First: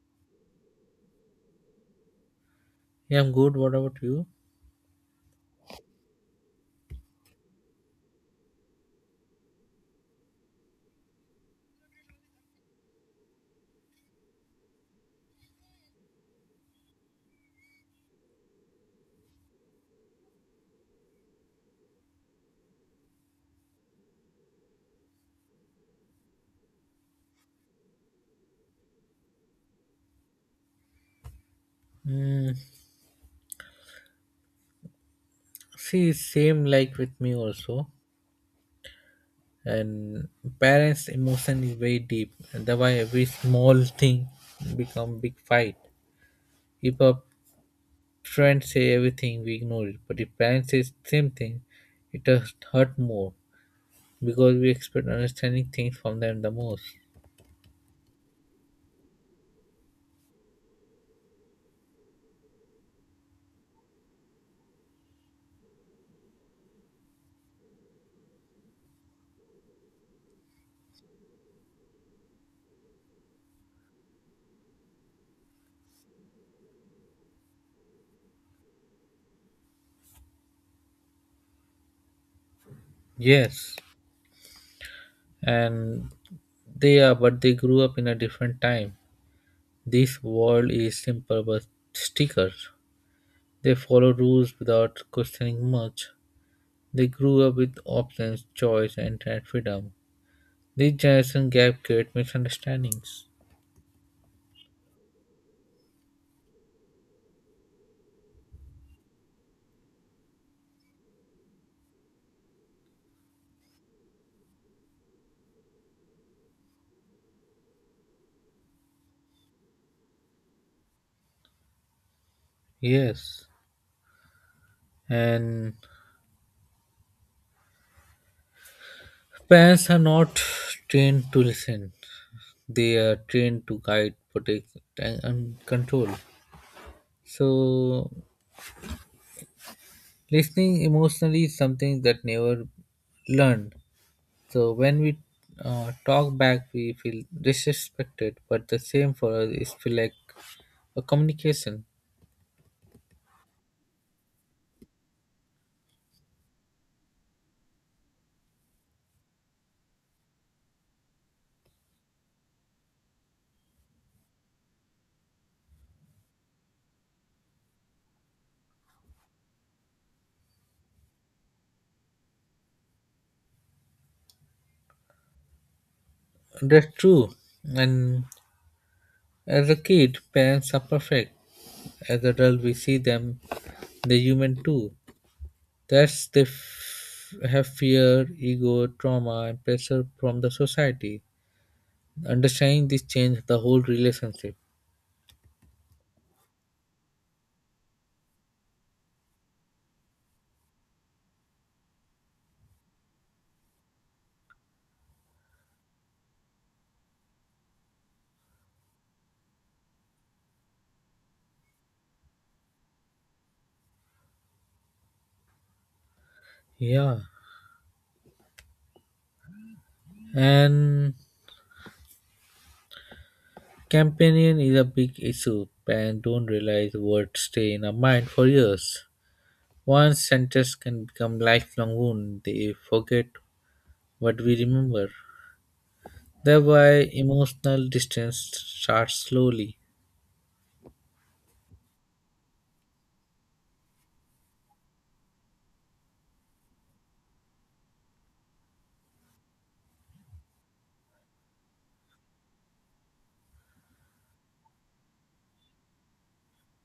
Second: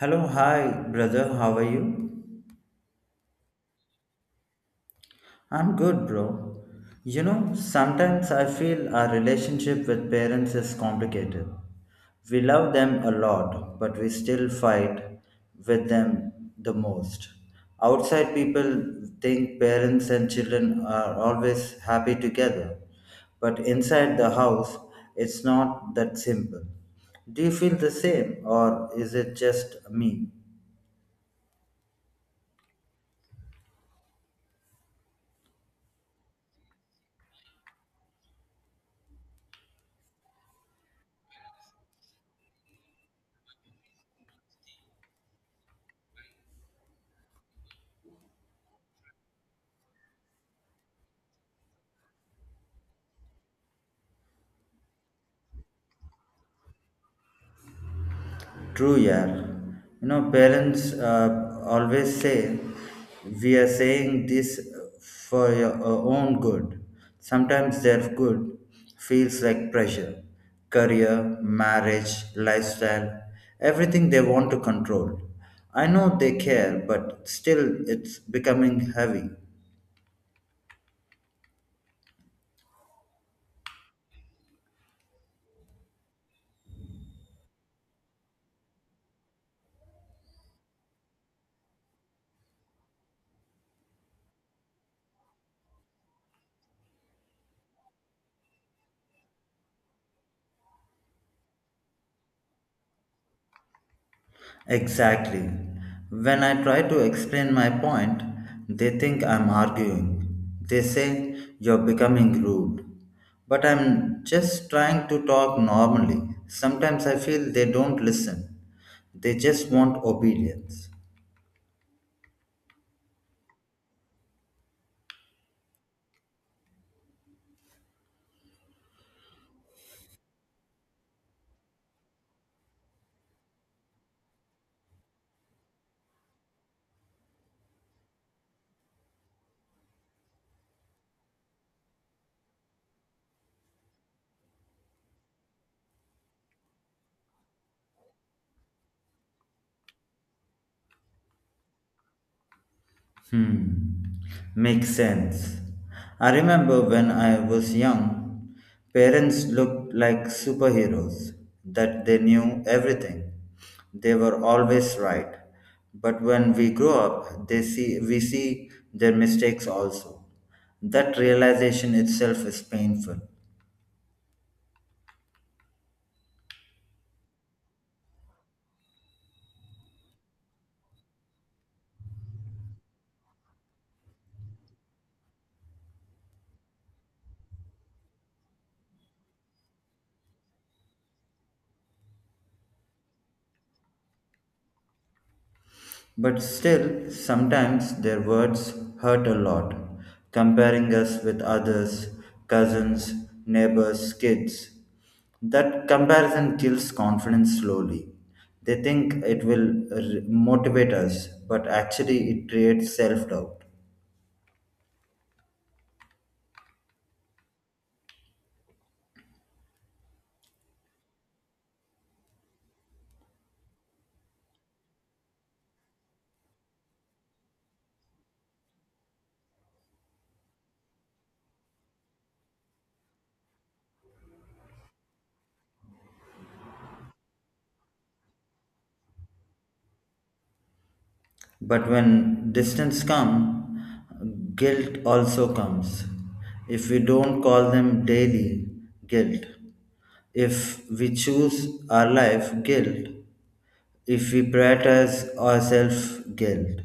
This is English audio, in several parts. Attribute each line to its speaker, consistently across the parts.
Speaker 1: Hello, hi, brother. How are you?
Speaker 2: Yeah, I'm good. What about you?
Speaker 1: I'm good, bro. You know, sometimes I feel our relationship with parents is complicated. We love them a lot, but we still fight with them the most. Outside people think parents and children are always happy together, but inside the house, it's not that simple. Do you feel the same, or is it just me?
Speaker 2: Mm, See, same like with me also. And parents' emotion is very deep. And that's why every small thing become big fight. If a friend say everything, we ignore it. But if parents say same thing, it does hurt more because we expect understanding things from them the most.
Speaker 1: True, yeah. You know, parents always say, we are saying this for your own good. Sometimes their good feels like pressure. Career, marriage, lifestyle, everything they want to control. I know they care, but still it's becoming heavy.
Speaker 2: Yes, and they are, but they grew up in a different time. This world is simple but stickers. They followed rules without questioning much. They grew up with options, choice, and internet freedom. This generation gap creates misunderstandings.
Speaker 1: Exactly. When I try to explain my point, they think I'm arguing. They say you're becoming rude. But I'm just trying to talk normally. Sometimes I feel they don't listen, they just want obedience.
Speaker 2: Yes, and parents are not trained to listen. They are trained to guide, protect, and control. So, listening emotionally is something that never learned. So, when we talk back, we feel disrespected, but the same for us is feel like a communication.
Speaker 1: Hmm, makes sense. I remember when I was young, parents looked like superheroes, that they knew everything. They were always right. But when we grow up, they see we see their mistakes also. That realization itself is painful.
Speaker 2: That's true. And as a kid, parents are perfect. As adults, we see them, they're human too. That's they have fear, ego, trauma, and pressure from the society. Understanding this changes the whole relationship.
Speaker 1: But still, sometimes their words hurt a lot, comparing us with others, cousins, neighbors, kids. That comparison kills confidence slowly. They think it will motivate us, but actually it creates self doubt.
Speaker 2: Yeah. And companion is a big issue. Parents don't realize words stay in our mind for years. One sentence can become lifelong wound. They forget what we remember. Thereby, emotional distance starts slowly.
Speaker 1: But when distance come, guilt also comes. If we don't call them daily guilt, if we choose our life guilt, if we prioritize ourselves guilt.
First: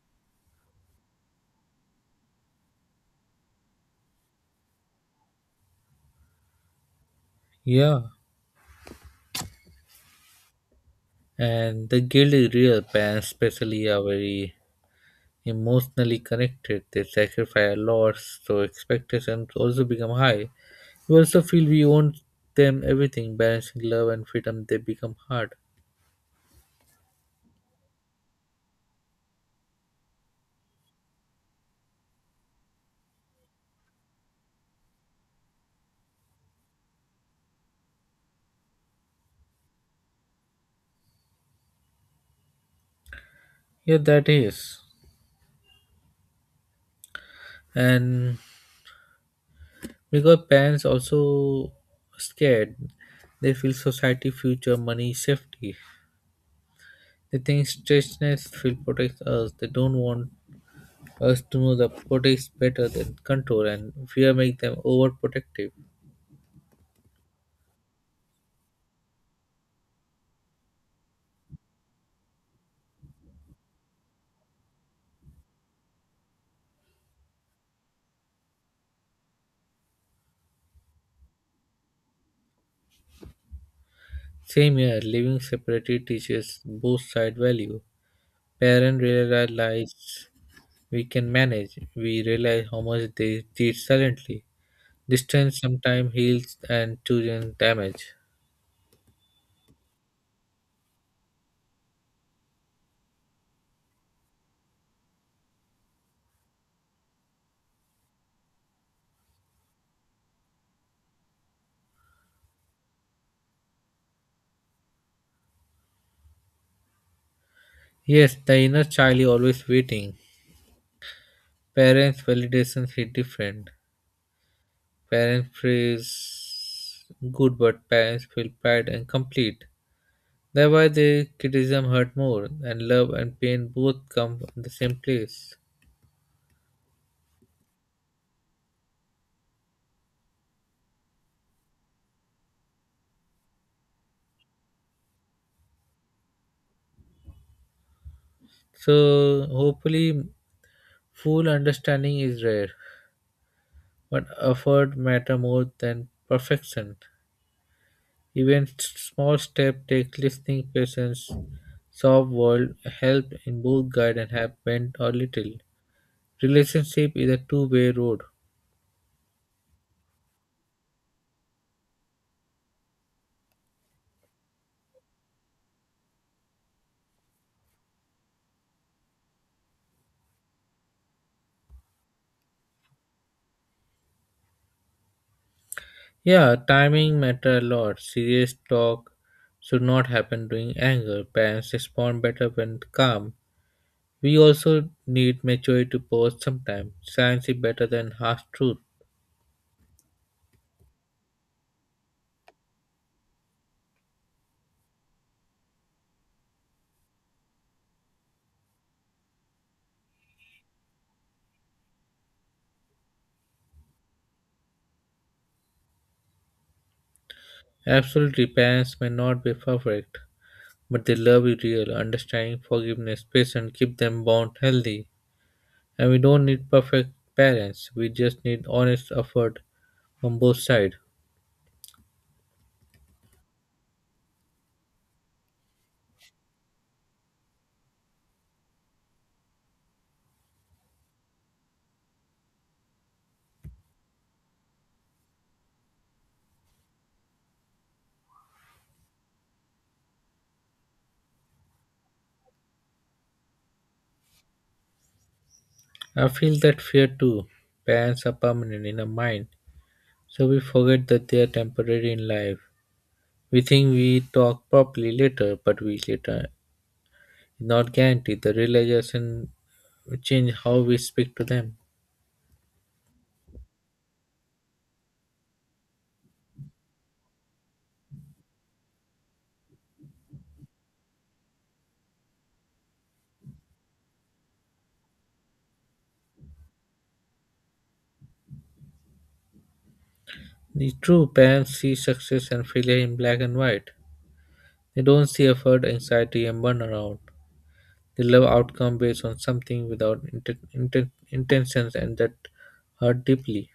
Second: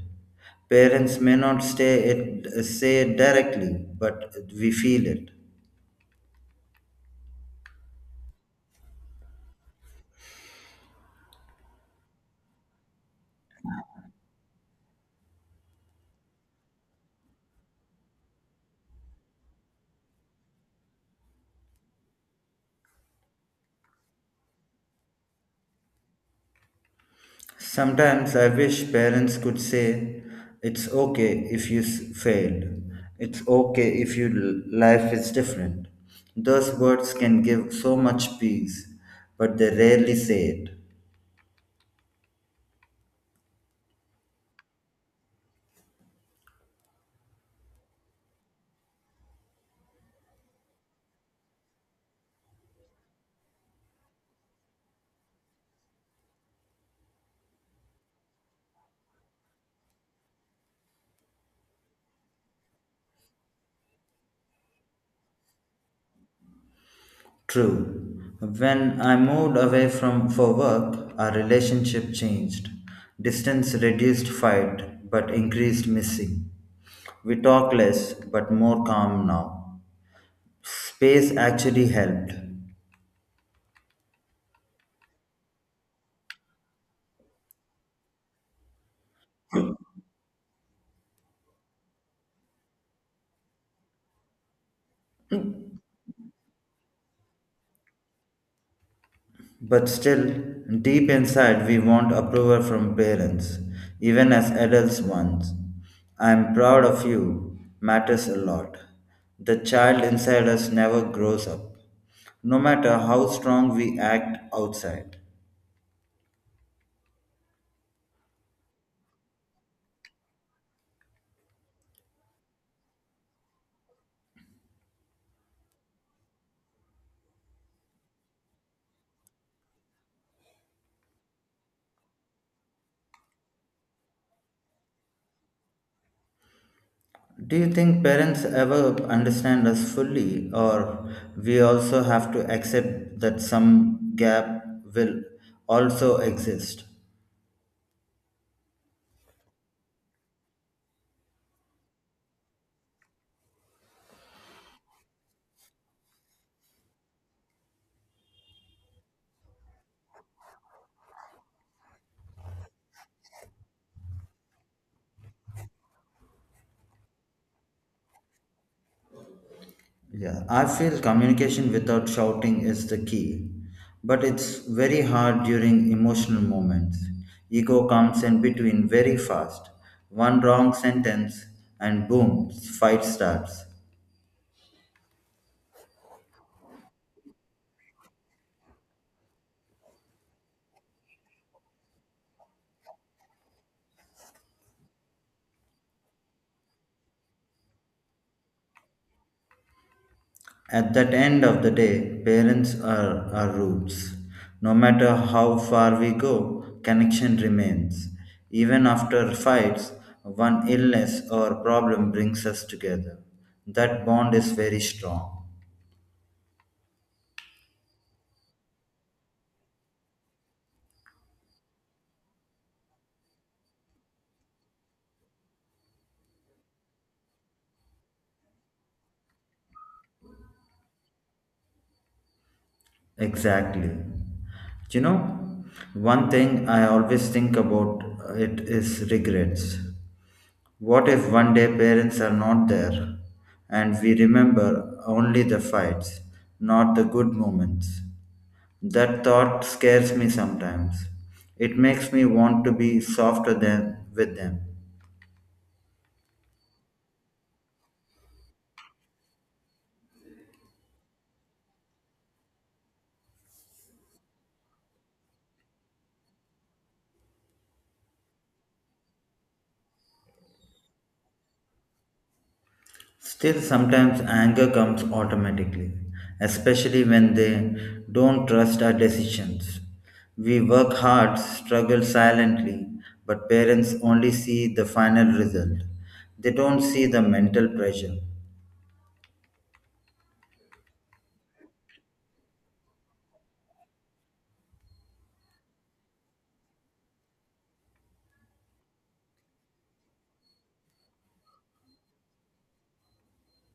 Speaker 1: Parents may not say it directly, but we feel it.
Speaker 2: Yeah, and the guilt is real. Parents, especially, are very emotionally connected. They sacrifice a lot, so expectations also become high. We also feel we own them everything. Balancing love and freedom, they become hard.
Speaker 1: Sometimes I wish parents could say, it's okay if you failed. It's okay if your life is different. Those words can give so much peace, but they rarely say it.
Speaker 2: Yeah, that is. And because parents also scared, they feel society, future, money, safety. They think strangeness will protect us. They don't want us to know the protects better than control, and fear make them overprotective.
Speaker 1: True. When I moved away from for work, our relationship changed. Distance reduced fight, but increased missing. We talk less, but more calm now. Space actually helped.
Speaker 2: Same here, living separately teaches both side value. Parents realize we can manage. We realize how much they teach silently. Distance sometimes heals and children damage.
Speaker 1: But still, deep inside, we want approval from parents, even as adults once. I am proud of you matters a lot. The child inside us never grows up, no matter how strong we act outside.
Speaker 2: Yes, the inner child is always waiting. Parents' validations is different. Parents praise good, but parents feel pride and complete. Thereby the criticism hurt more and love and pain both come from the same place.
Speaker 1: Do you think parents ever understand us fully, or we also have to accept that some gap will also exist?
Speaker 2: So hopefully full understanding is rare, but effort matter more than perfection. Even small steps take listening patience, soft world help in both guide and have bent or little. Relationship is a two-way road.
Speaker 1: Yeah, I feel communication without shouting is the key, but it's very hard during emotional moments. Ego comes in between very fast. One wrong sentence, and boom, fight starts.
Speaker 2: Yeah, timing matter a lot. Serious talk should not happen during anger. Parents respond better when calm. We also need maturity to pause sometimes. Science is better than half truth.
Speaker 1: At that end of the day, parents are our roots. No matter how far we go, connection remains. Even after fights, one illness or problem brings us together. That bond is very strong.
Speaker 2: Absolutely, parents may not be perfect, but they love you real, understanding, forgiveness, patience, keep them bond healthy. And we don't need perfect parents, we just need honest effort from both sides.
Speaker 1: Exactly. You know, one thing I always think about it is regrets. What if one day parents are not there and we remember only the fights, not the good moments? That thought scares me sometimes. It makes me want to be softer than with them.
Speaker 2: I feel that fear too. Parents are permanent in our mind, so we forget that they are temporary in life. We think we talk properly later, but we later not guaranteed. The realization change how we speak to them.
Speaker 1: Still, sometimes anger comes automatically, especially when they don't trust our decisions. We work hard, struggle silently, but parents only see the final result. They don't see the mental pressure.
Speaker 2: The true parents see success and failure in black and white. They don't see effort, anxiety, and burnout. They love outcome based on something without intentions, and that hurt deeply.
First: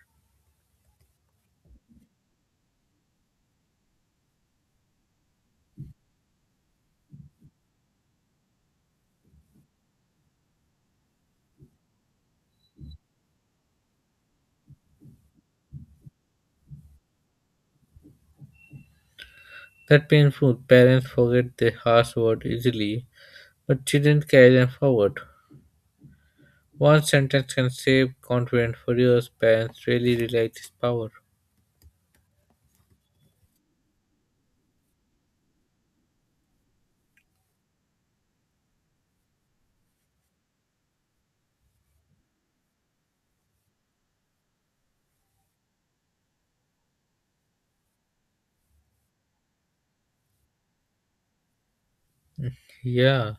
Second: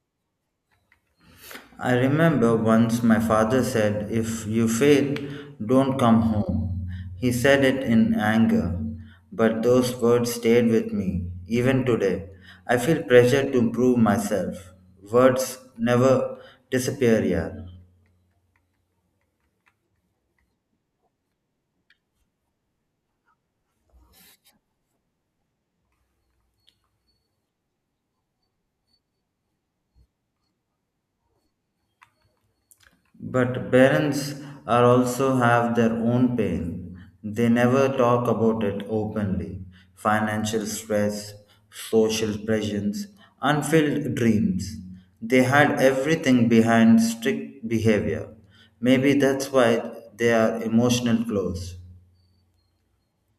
Speaker 1: I remember once my father said, if you fail, don't come home. He said it in anger, but those words stayed with me. Even today, I feel pressure to prove myself. Words never disappear, yeah.
Speaker 2: That painful. Parents forget the harsh word easily, but children carry them forward. One sentence can save confidence for years. Parents really realize this power.
Speaker 1: But parents are also have their own pain. They never talk about it openly. Financial stress, social pressures, unfulfilled dreams. They hide everything behind strict behavior. Maybe that's why they are emotional close.
Speaker 2: Yeah,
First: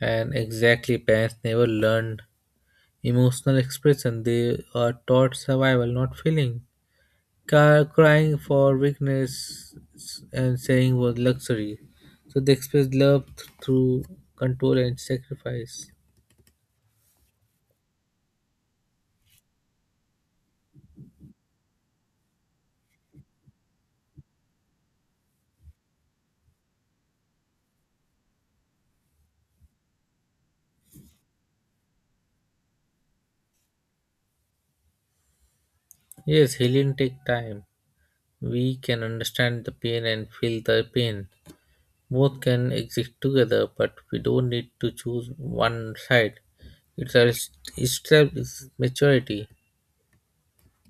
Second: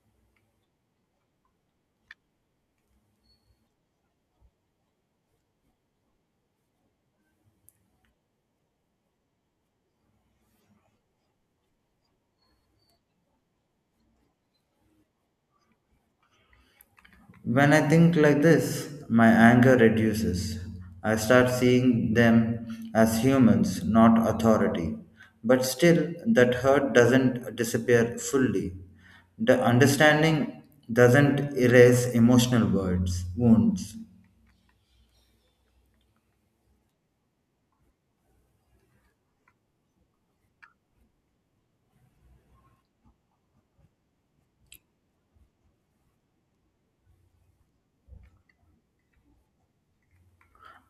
Speaker 2: and exactly, parents never learned emotional expression. They are taught survival, not feeling. Crying for weakness and saying was luxury. So they express love through control and sacrifice.
Speaker 1: When I think like this, my anger reduces. I start seeing them as humans, not authority. But still, that hurt doesn't disappear fully. The understanding doesn't erase emotional words, wounds.
Speaker 2: Yes, healing take time. We can understand the pain and feel the pain. Both can exist together, but we don't need to choose one side. It's a it's step is maturity.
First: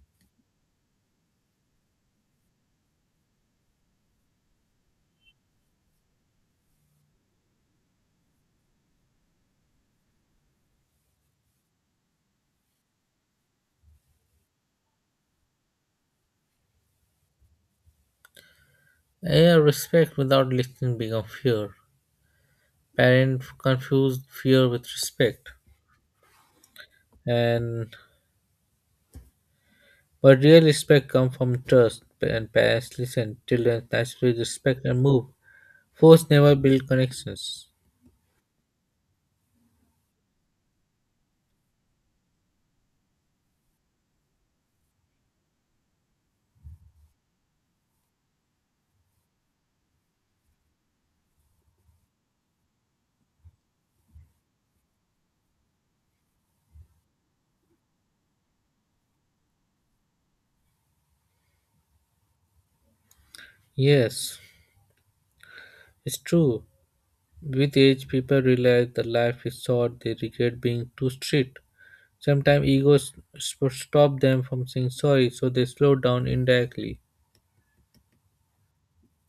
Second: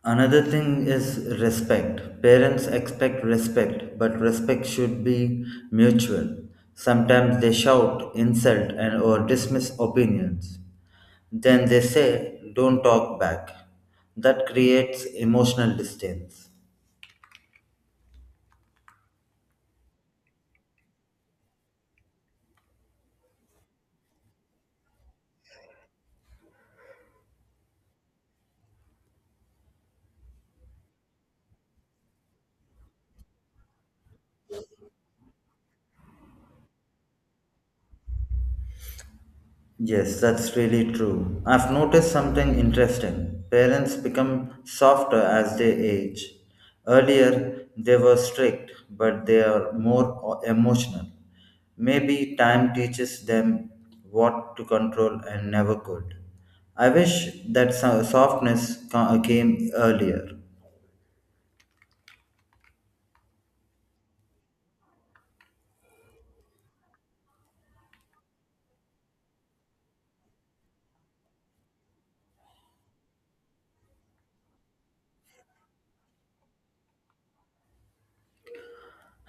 Speaker 1: Another thing is respect. Parents expect respect, but respect should be mutual. Sometimes they shout, insult, and or dismiss opinions. Then they say, don't talk back. That creates emotional distance.
Speaker 2: Air respect without listening become fear. Parents confuse fear with respect, and but real respect comes from trust. And parents listen, children naturally respect and move. Force never build connections.
Speaker 1: Yes, that's really true. I've noticed something interesting. Parents become softer as they age. Earlier, they were strict, but they are more emotional. Maybe time teaches them what to control and never could. I wish that softness came earlier.
Speaker 2: Yes, it's true. With age, people realize that life is short. They regret being too strict. Sometimes egos stop them from saying sorry, so they slow down indirectly.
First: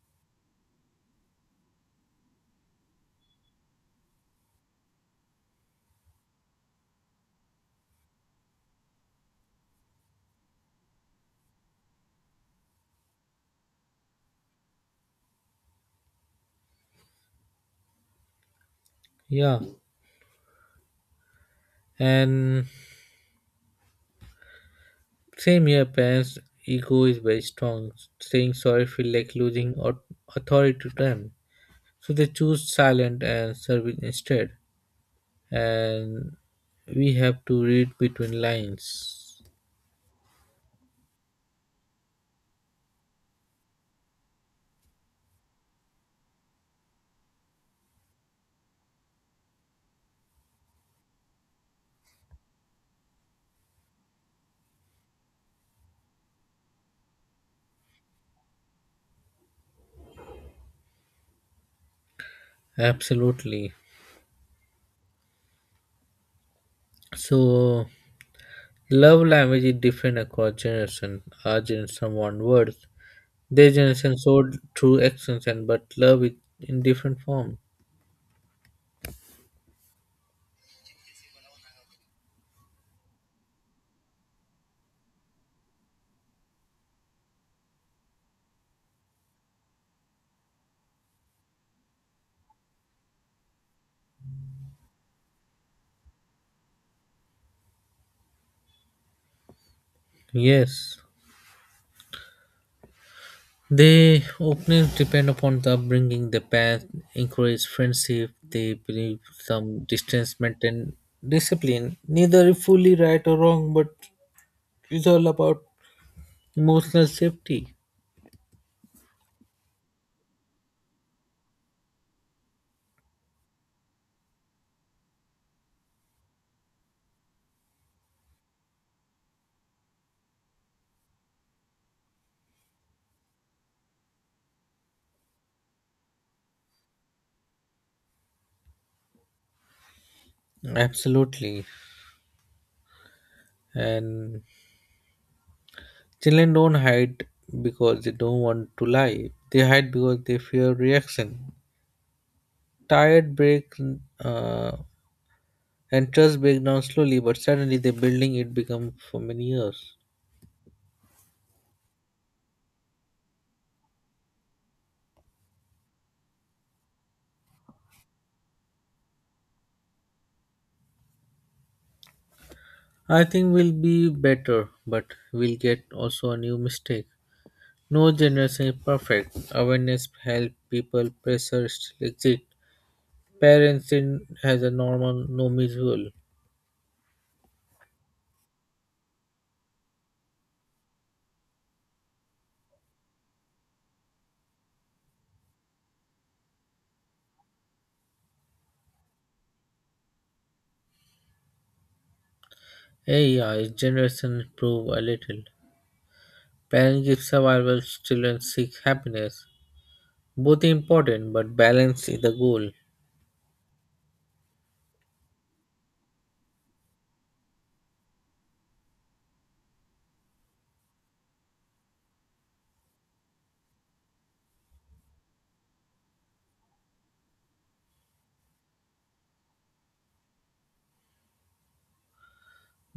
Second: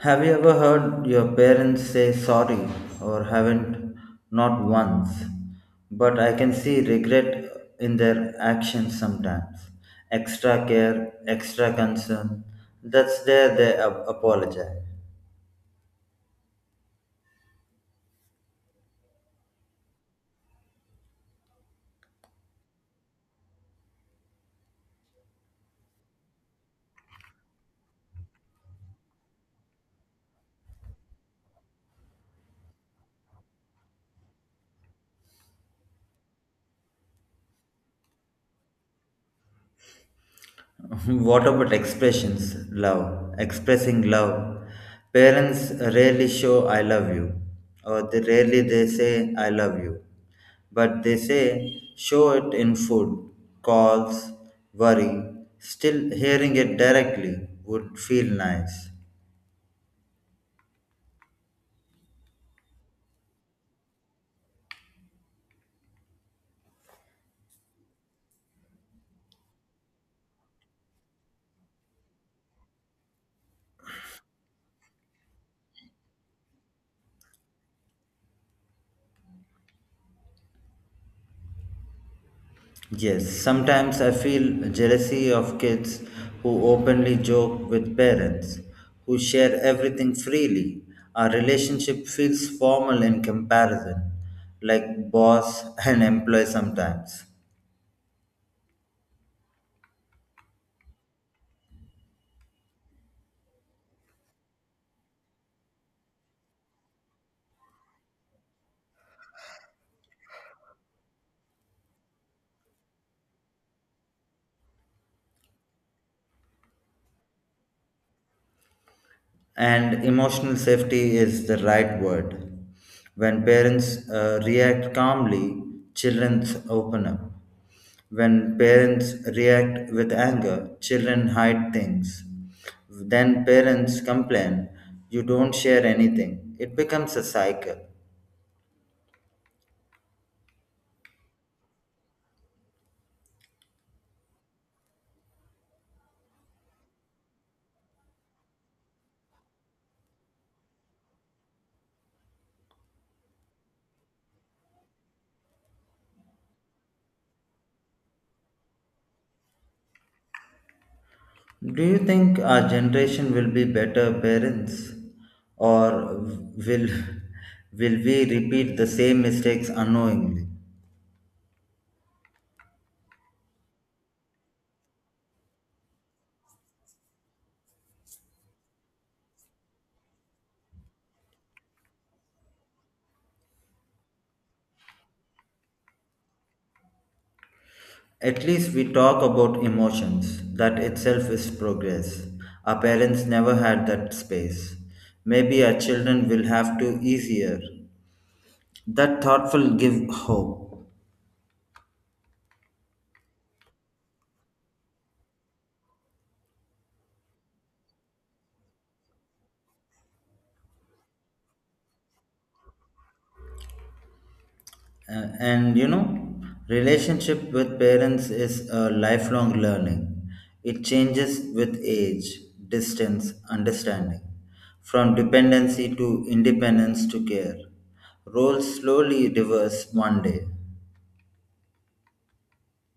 Speaker 1: Have you ever heard your parents say sorry or haven't? Not once. But I can see regret in their actions sometimes. Extra care, extra concern. That's there they apologize.
Speaker 2: Yeah, and same here, parents' ego is very strong. Saying sorry feel like losing authority to them. So they choose silent and service instead. And we have to read between lines.
Speaker 1: What about expressions? Love. Expressing love. Parents rarely show I love you. Or they say I love you. But they say show it in food, calls, worry. Still hearing it directly would feel nice.
Speaker 2: Absolutely. So love language is different across generation. Our generation want words. Their generation showed through actions and but love is in different form.
Speaker 1: Yes, sometimes I feel jealousy of kids who openly joke with parents, who share everything freely. Our relationship feels formal in comparison, like boss and employee sometimes.
Speaker 2: Yes. They openly depend upon the upbringing, the parents encourage friendship, they believe some distance, maintain discipline. Neither is fully right or wrong, but it's all about emotional safety.
Speaker 1: And emotional safety is the right word. When parents react calmly, children open up. When parents react with anger, children hide things. Then parents complain, you don't share anything. It becomes a cycle.
Speaker 2: Absolutely. And children don't hide because they don't want to lie. They hide because they fear reaction. Tired break, uh, and trust break down slowly, but suddenly the building it become for many years.
Speaker 1: Do you think our generation will be better parents or will will we repeat the same mistakes unknowingly?
Speaker 2: I think we'll be better, but we'll get also a new mistake. No generation is perfect. Awareness help people pressure still exist. Parents in has a normal no visual.
Speaker 1: At least we talk about emotions. That itself is progress. Our parents never had that space. Maybe our children will have to easier. That thought will give hope.
Speaker 2: AI generation improve a little. Parents give survival, children seek happiness. Both important, but balance is the goal.
Speaker 1: And you know, relationship with parents is a lifelong learning. It changes with age, distance, understanding. From dependency to independence to care. Roles slowly reverse one day.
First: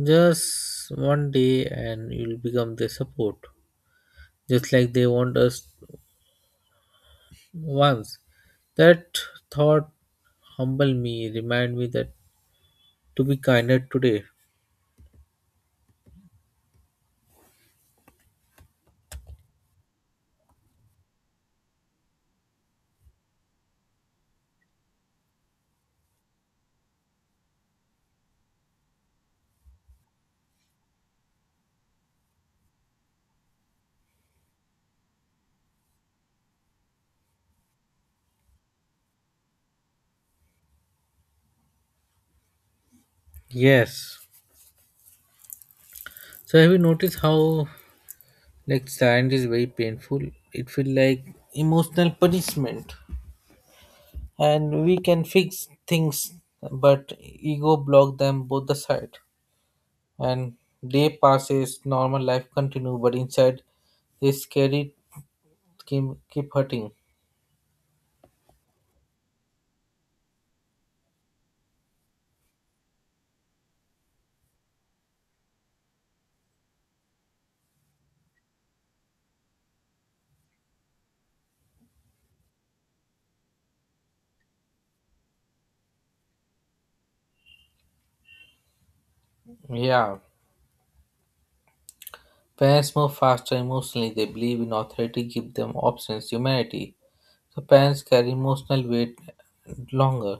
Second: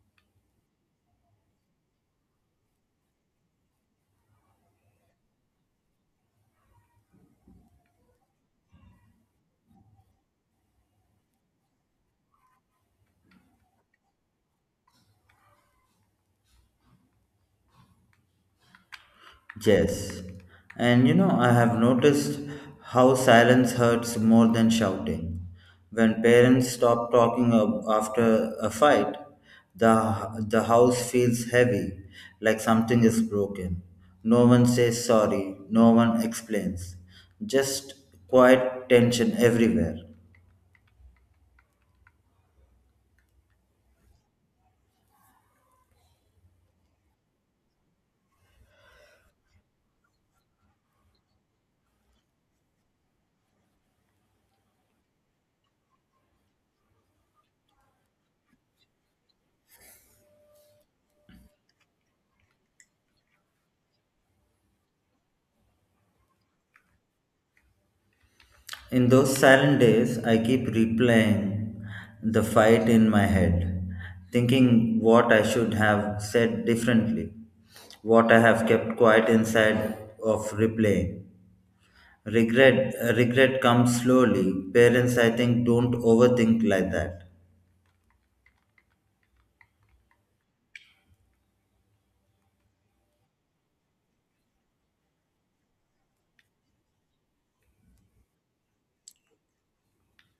Speaker 2: Just one day and you'll become their support. Just like they want us once. That thought humbled me, remind me that to be kinder today.
Speaker 1: Yes. And you know, I have noticed how silence hurts more than shouting. When parents stop talking after a fight, the house feels heavy, like something is broken. No one says sorry, no one explains. Just quiet tension everywhere.
Speaker 2: Yes. So have you noticed how like silence is very painful? It feels like emotional punishment. And we can fix things but ego block them both the side. And day passes, normal life continue, but inside this scary keep, keep hurting.
Speaker 1: In those silent days, I keep replaying the fight in my head, thinking what I should have said differently, what I have kept quiet inside of replaying. Regret comes slowly. Parents, I think, don't overthink like that.
Speaker 2: Yeah. Parents move faster emotionally, they believe in authority, give them options, humanity. So parents carry emotional weight longer.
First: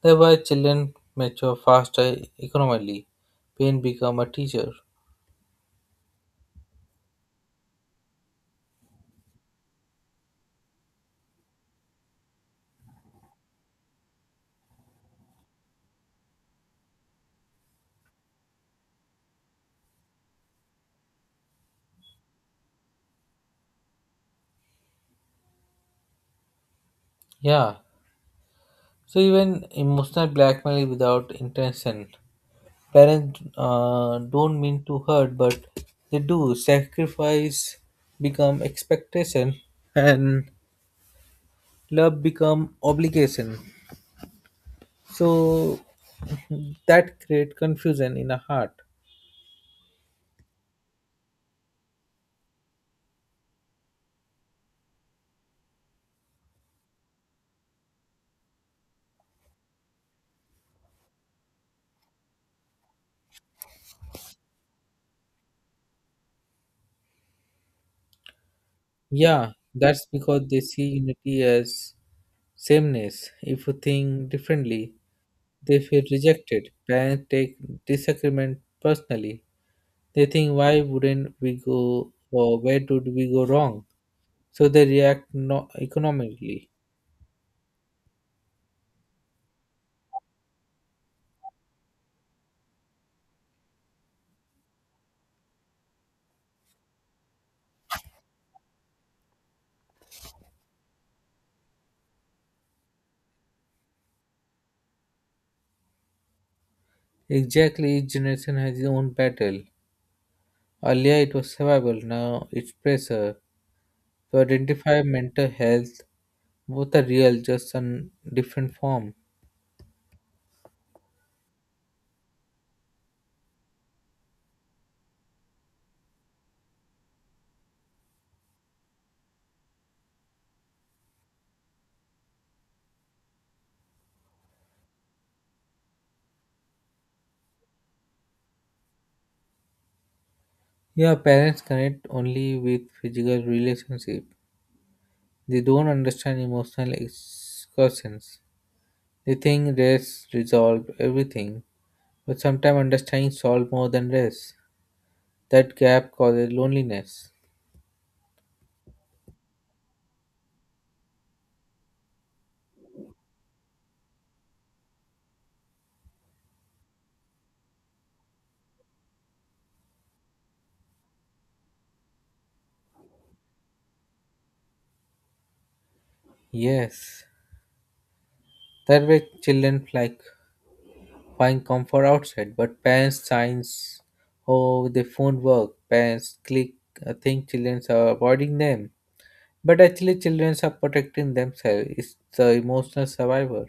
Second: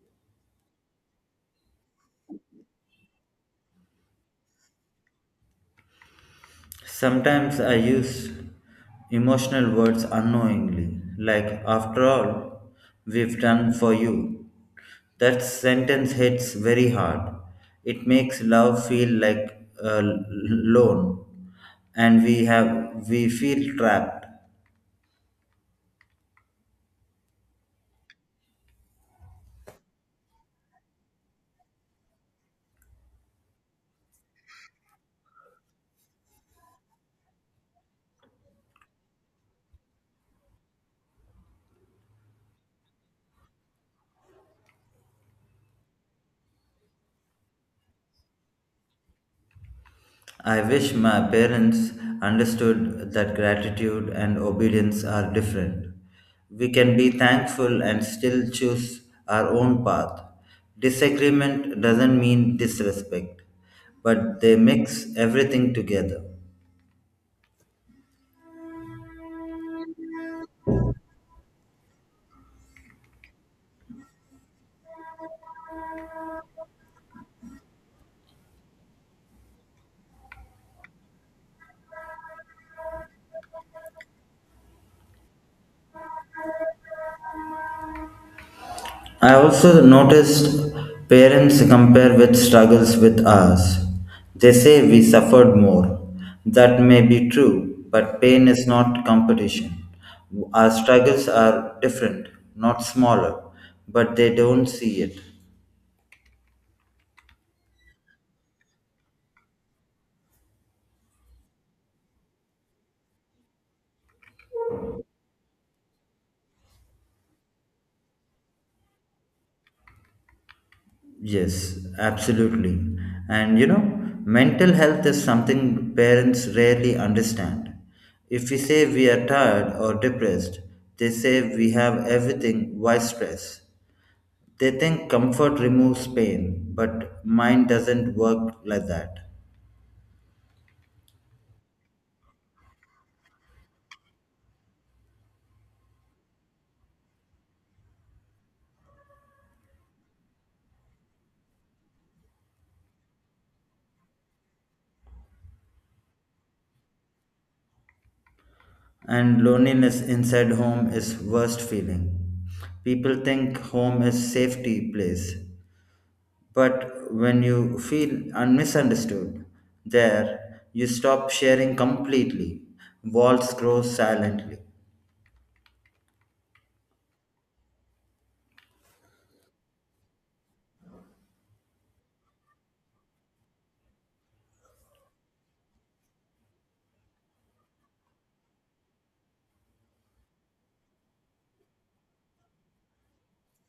Speaker 2: Thereby children mature faster economically. Pain become a teacher.
Speaker 1: Sometimes I use emotional words unknowingly, like, after all, we've done for you. That sentence hits very hard. It makes love feel like a loan, and we feel trapped.
Speaker 2: Yeah. So even emotional blackmail without intention. Parents don't mean to hurt, but they do. Sacrifice become expectation, and love become obligation. So that create confusion in a heart.
Speaker 1: I wish my parents understood that gratitude and obedience are different. We can be thankful and still choose our own path. Disagreement doesn't mean disrespect, but they mix everything together.
Speaker 2: Yeah, that's because they see unity as sameness. If you think differently, they feel rejected. Parents take disagreement personally. They think, why wouldn't we go or where did we go wrong? So they react economically.
Speaker 1: I also noticed parents compare with struggles with ours. They say we suffered more. That may be true, but pain is not competition. Our struggles are different, not smaller, but they don't see it.
Speaker 2: Exactly, each generation has its own battle. Earlier it was survival, now it's pressure. To identify mental health. Both are real, just in different form.
Speaker 1: Yes, absolutely. And you know, mental health is something parents rarely understand. If we say we are tired or depressed, they say we have everything, why stress? They think comfort removes pain, but mine doesn't work like that.
Speaker 2: Yeah, parents connect only with physical relationship. They don't understand emotional excursions. They think race resolve everything, but sometimes understanding solve more than race. That gap causes loneliness.
Speaker 1: And loneliness inside home is worst feeling. People think home is safety place, but when you feel misunderstood there, you stop sharing completely. Walls grow silently.
Speaker 2: Yes, that way children like find comfort outside, but parents signs oh the phone work. Parents click. I think children are avoiding them. But actually, children are protecting themselves. It's the emotional survivor.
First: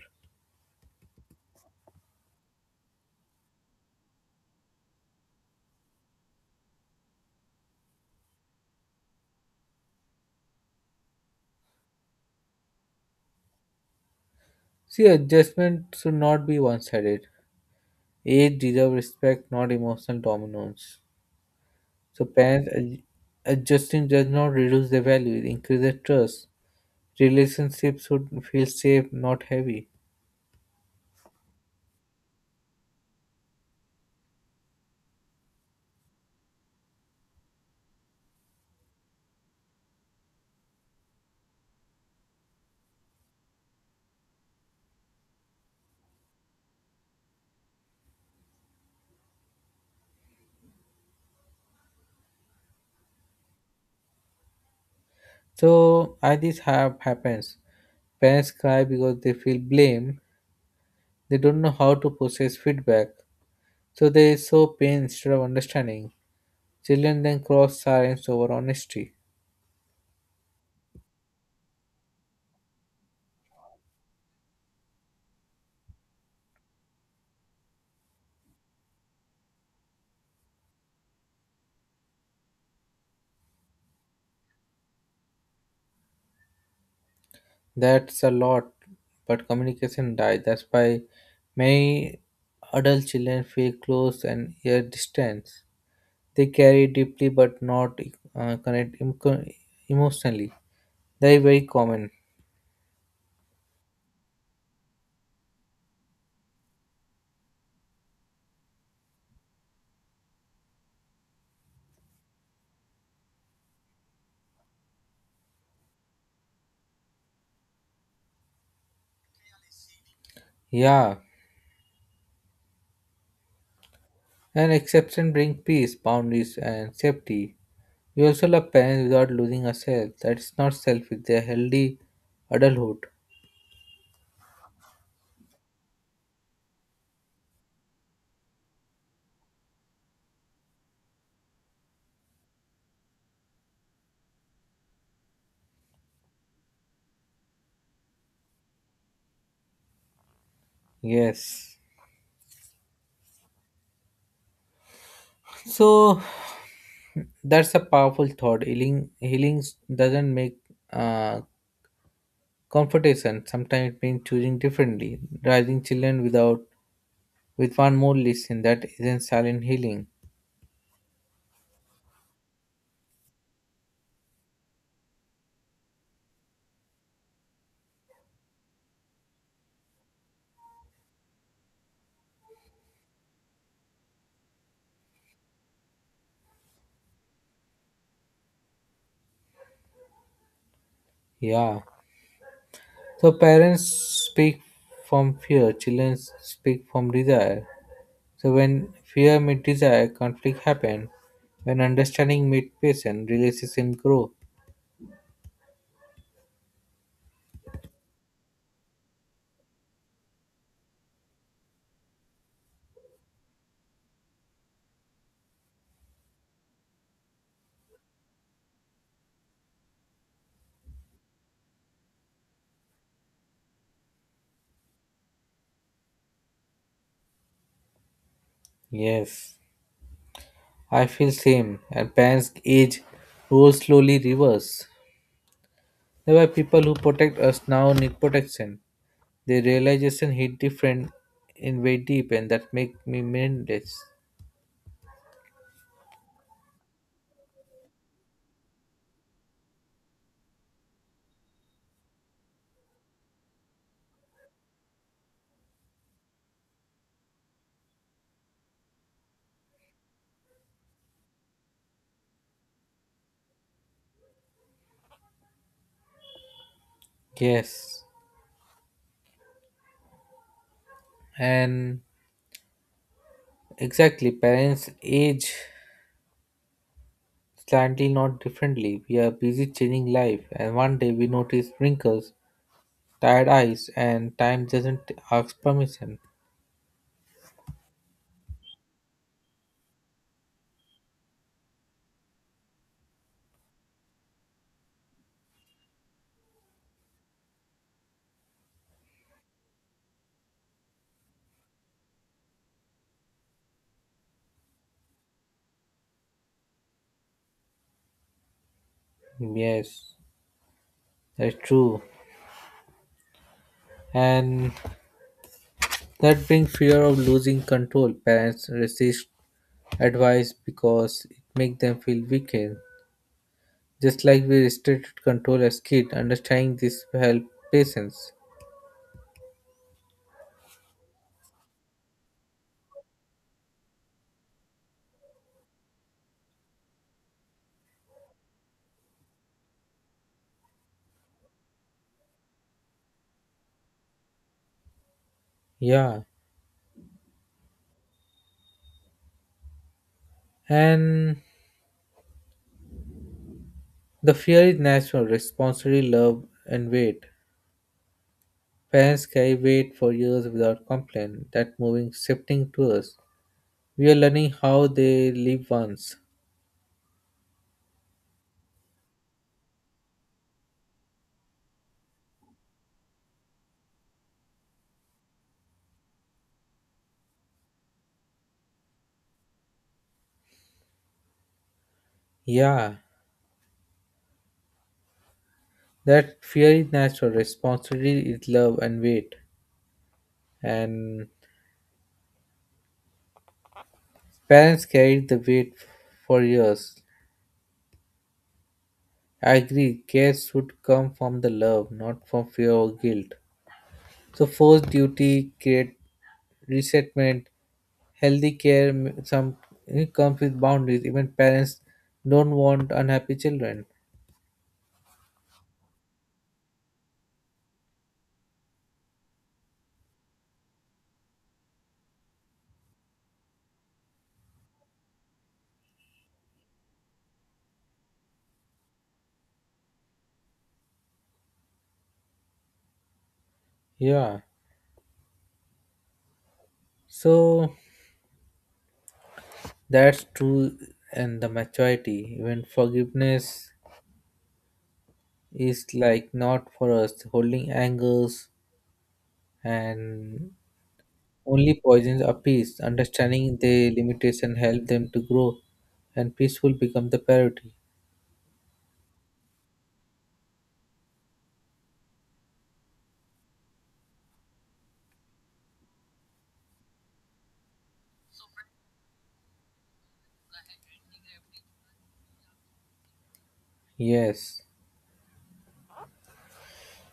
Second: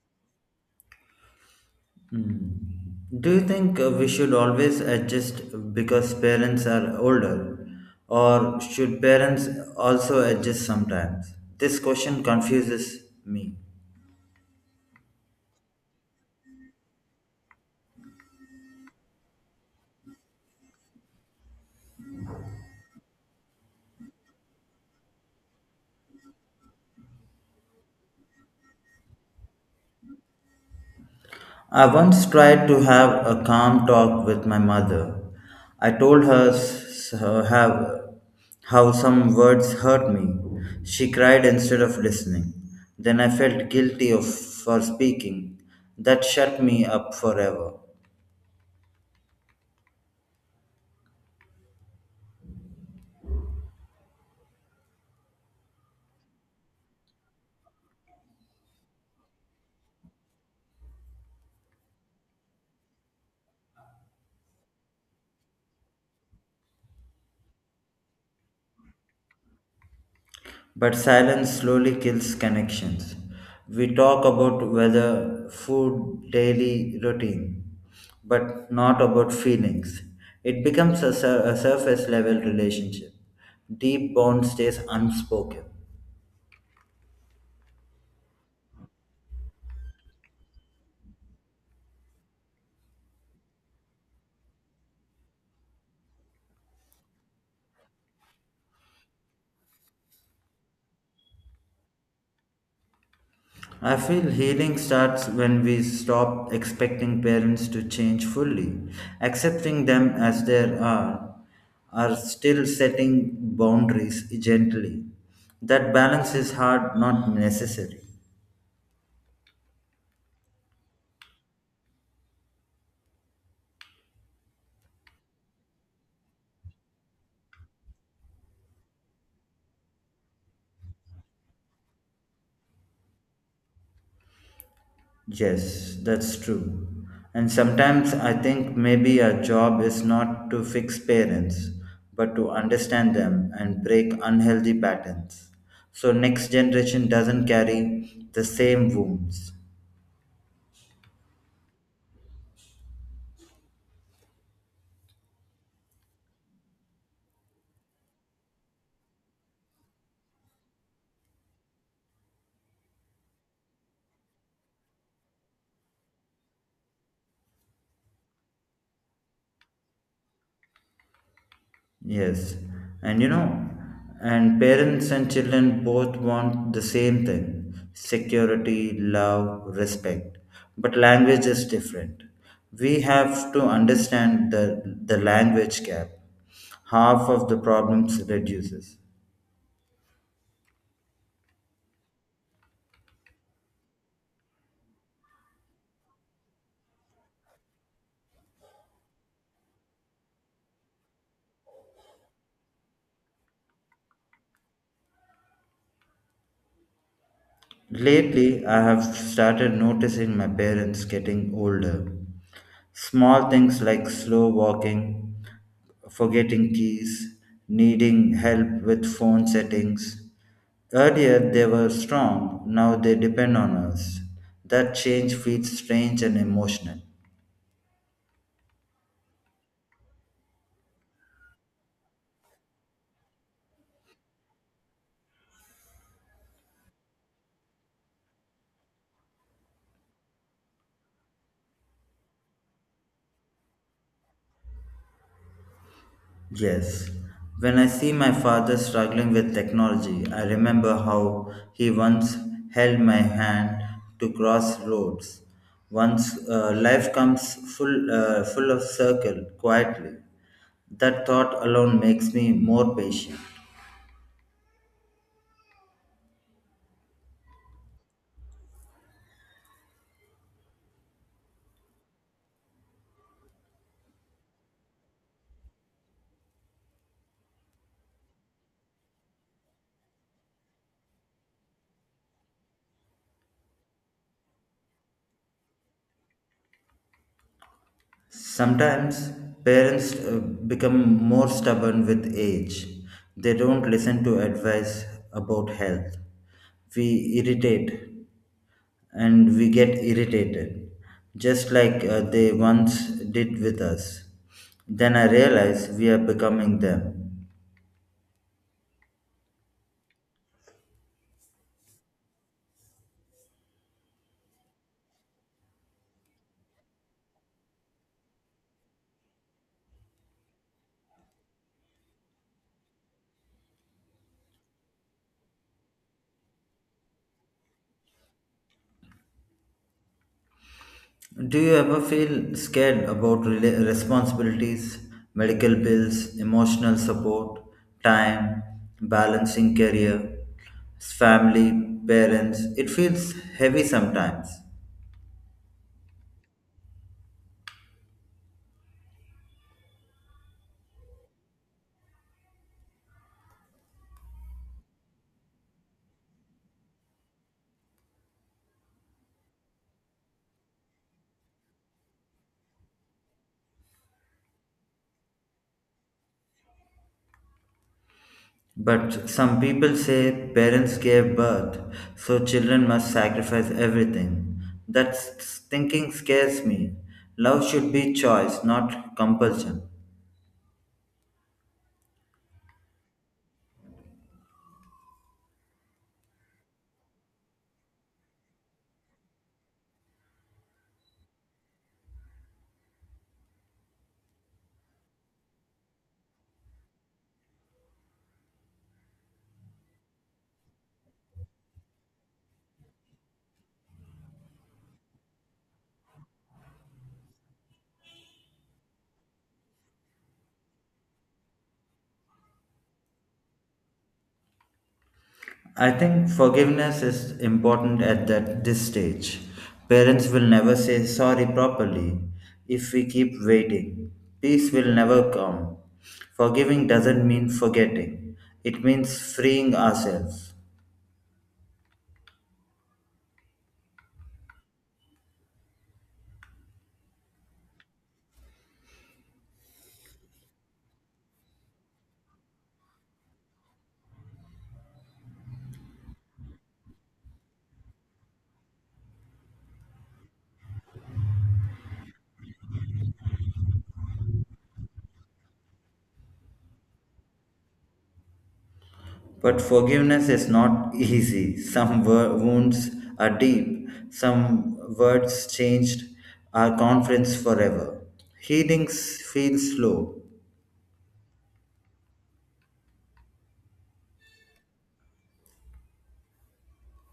Speaker 1: Do you think we should always adjust because parents are older, or should parents also adjust sometimes? This question confuses me.
Speaker 2: See, adjustment should not be one sided. Age deserves respect, not emotional dominance. So, parents adjusting does not reduce their value, it increases trust. Relationships should feel safe, not heavy.
Speaker 1: I once tried to have a calm talk with my mother. I told her how some words hurt me. She cried instead of listening. Then I felt for speaking. That shut me up forever.
Speaker 2: So, I this have happens. Parents cry because they feel blame. They don't know how to process feedback. So, they show pain instead of understanding. Children then cross silence over honesty.
Speaker 1: But silence slowly kills connections. We talk about weather, food, daily routine, but not about feelings. It becomes a surface level relationship. Deep bond stays unspoken.
Speaker 2: That's a lot, but communication died. That's why many adult children feel close and yet distant. They carry deeply but not, connect emotionally. They are very common.
Speaker 1: I feel healing starts when we stop expecting parents to change fully. Accepting them as they are still setting boundaries gently. That balance is hard, not necessary.
Speaker 2: Yeah, and exception bring peace, boundaries, and safety. We also love parents without losing ourselves. That's not selfish. They're healthy adulthood.
Speaker 1: Yes, that's true. And sometimes I think maybe our job is not to fix parents, but to understand them and break unhealthy patterns. So next generation doesn't carry the same wounds.
Speaker 2: Yes. So that's a powerful thought. Healing doesn't make, uh, confrontation. Sometimes it means choosing differently, raising children without with one more lesson that isn't silent healing.
Speaker 1: Yes, and you know, and parents and children both want the same thing security, love, respect. But language is different. We have to understand the language gap. Half of the problems reduces.
Speaker 2: Yeah. So parents speak from fear, children speak from desire. So when fear meets desire, conflict happen. When understanding meets patience, relationship grow.
Speaker 1: Lately, I have started noticing my parents getting older. Small things like slow walking, forgetting keys, needing help with phone settings. Earlier, they were strong, now they depend on us. That change feels strange and emotional.
Speaker 2: Yes. I feel same. And parents age roll slowly reverse. There were people who protect us now need protection. The realization hit different in way deep and that make me mindless.
Speaker 1: Yes. When I see my father struggling with technology, I remember how he once held my hand to cross roads. Once full of circle quietly, that thought alone makes me more patient.
Speaker 2: Yes. And exactly parents age slightly not differently. We are busy changing life and one day we notice wrinkles, tired eyes and time doesn't ask permission.
Speaker 1: Sometimes parents become more stubborn with age. They don't listen to advice about health. We irritate and we get irritated, just like they once did with us. Then I realize we are becoming them.
Speaker 2: Yes, that's true. And that brings fear of losing control. Parents resist advice because it makes them feel weakened. Just like we restricted control as kids, understanding this will help patience.
Speaker 1: Do you ever feel scared about responsibilities, medical bills, emotional support, time, balancing career, family, parents? It feels heavy sometimes.
Speaker 2: Yeah, and the fear is natural, responsibility, love, and weight. Parents carry weight for years without complaint. That moving, shifting to us. We are learning how they live once.
Speaker 1: But some people say parents gave birth, so children must sacrifice everything. That thinking scares me. Love should be choice, not compulsion.
Speaker 2: Yeah, that fear is natural, responsibility is love and weight. And parents carried the weight for years. I agree, care should come from the love, not from fear or guilt. So forced duty create resentment. Healthy care some it comes with boundaries. Even parents don't want unhappy children.
Speaker 1: I think forgiveness is important at that this stage. Parents will never say sorry properly if we keep waiting. Peace will never come. Forgiving doesn't mean forgetting. It means freeing ourselves.
Speaker 2: Yeah. So that's true, and the maturity. Even forgiveness is like not for us. Holding angers and only poisons a peace. Understanding the limitation help them to grow, and peaceful become the priority.
Speaker 1: But forgiveness is not easy. Some wounds are deep. Some words changed our confidence forever. Healings feel slow.
Speaker 2: Yes.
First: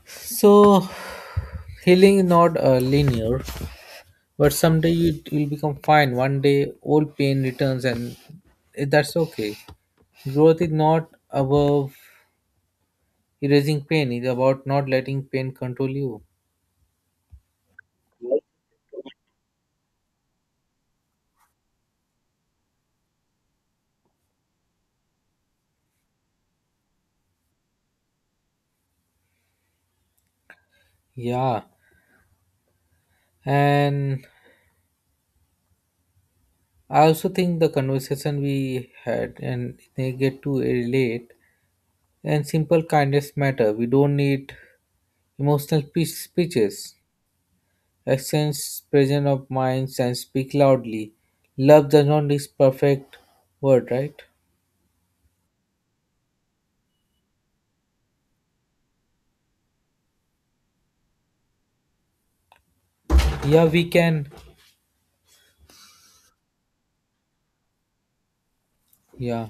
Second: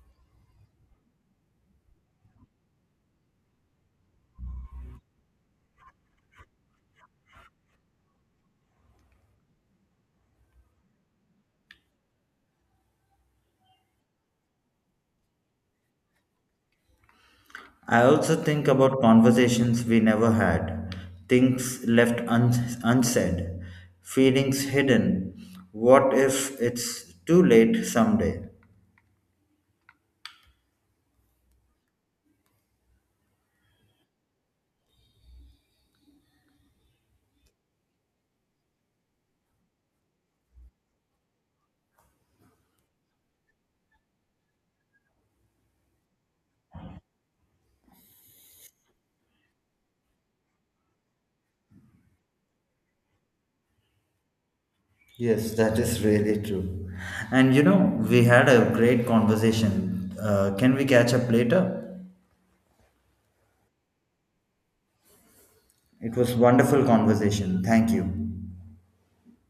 Speaker 2: So healing is not, linear. But someday it will become fine. One day, old pain returns, and that's okay. Growth is not above erasing pain, it's about not letting pain control you.
Speaker 1: I also think about conversations we never had, things left unsaid, feelings hidden. What if it's too late someday?
Speaker 2: Yeah, and I also think the conversation we had and they get to relate and simple kindness matter. We don't need emotional speeches. Accents, presence of minds, and speak loudly. Love does not need perfect word, right?
Speaker 1: Yes, that is really true. And you know, we had a great conversation. Can we catch up later?
Speaker 2: Yeah, we can.
Speaker 1: It was wonderful conversation. Thank you.
Speaker 2: Yeah.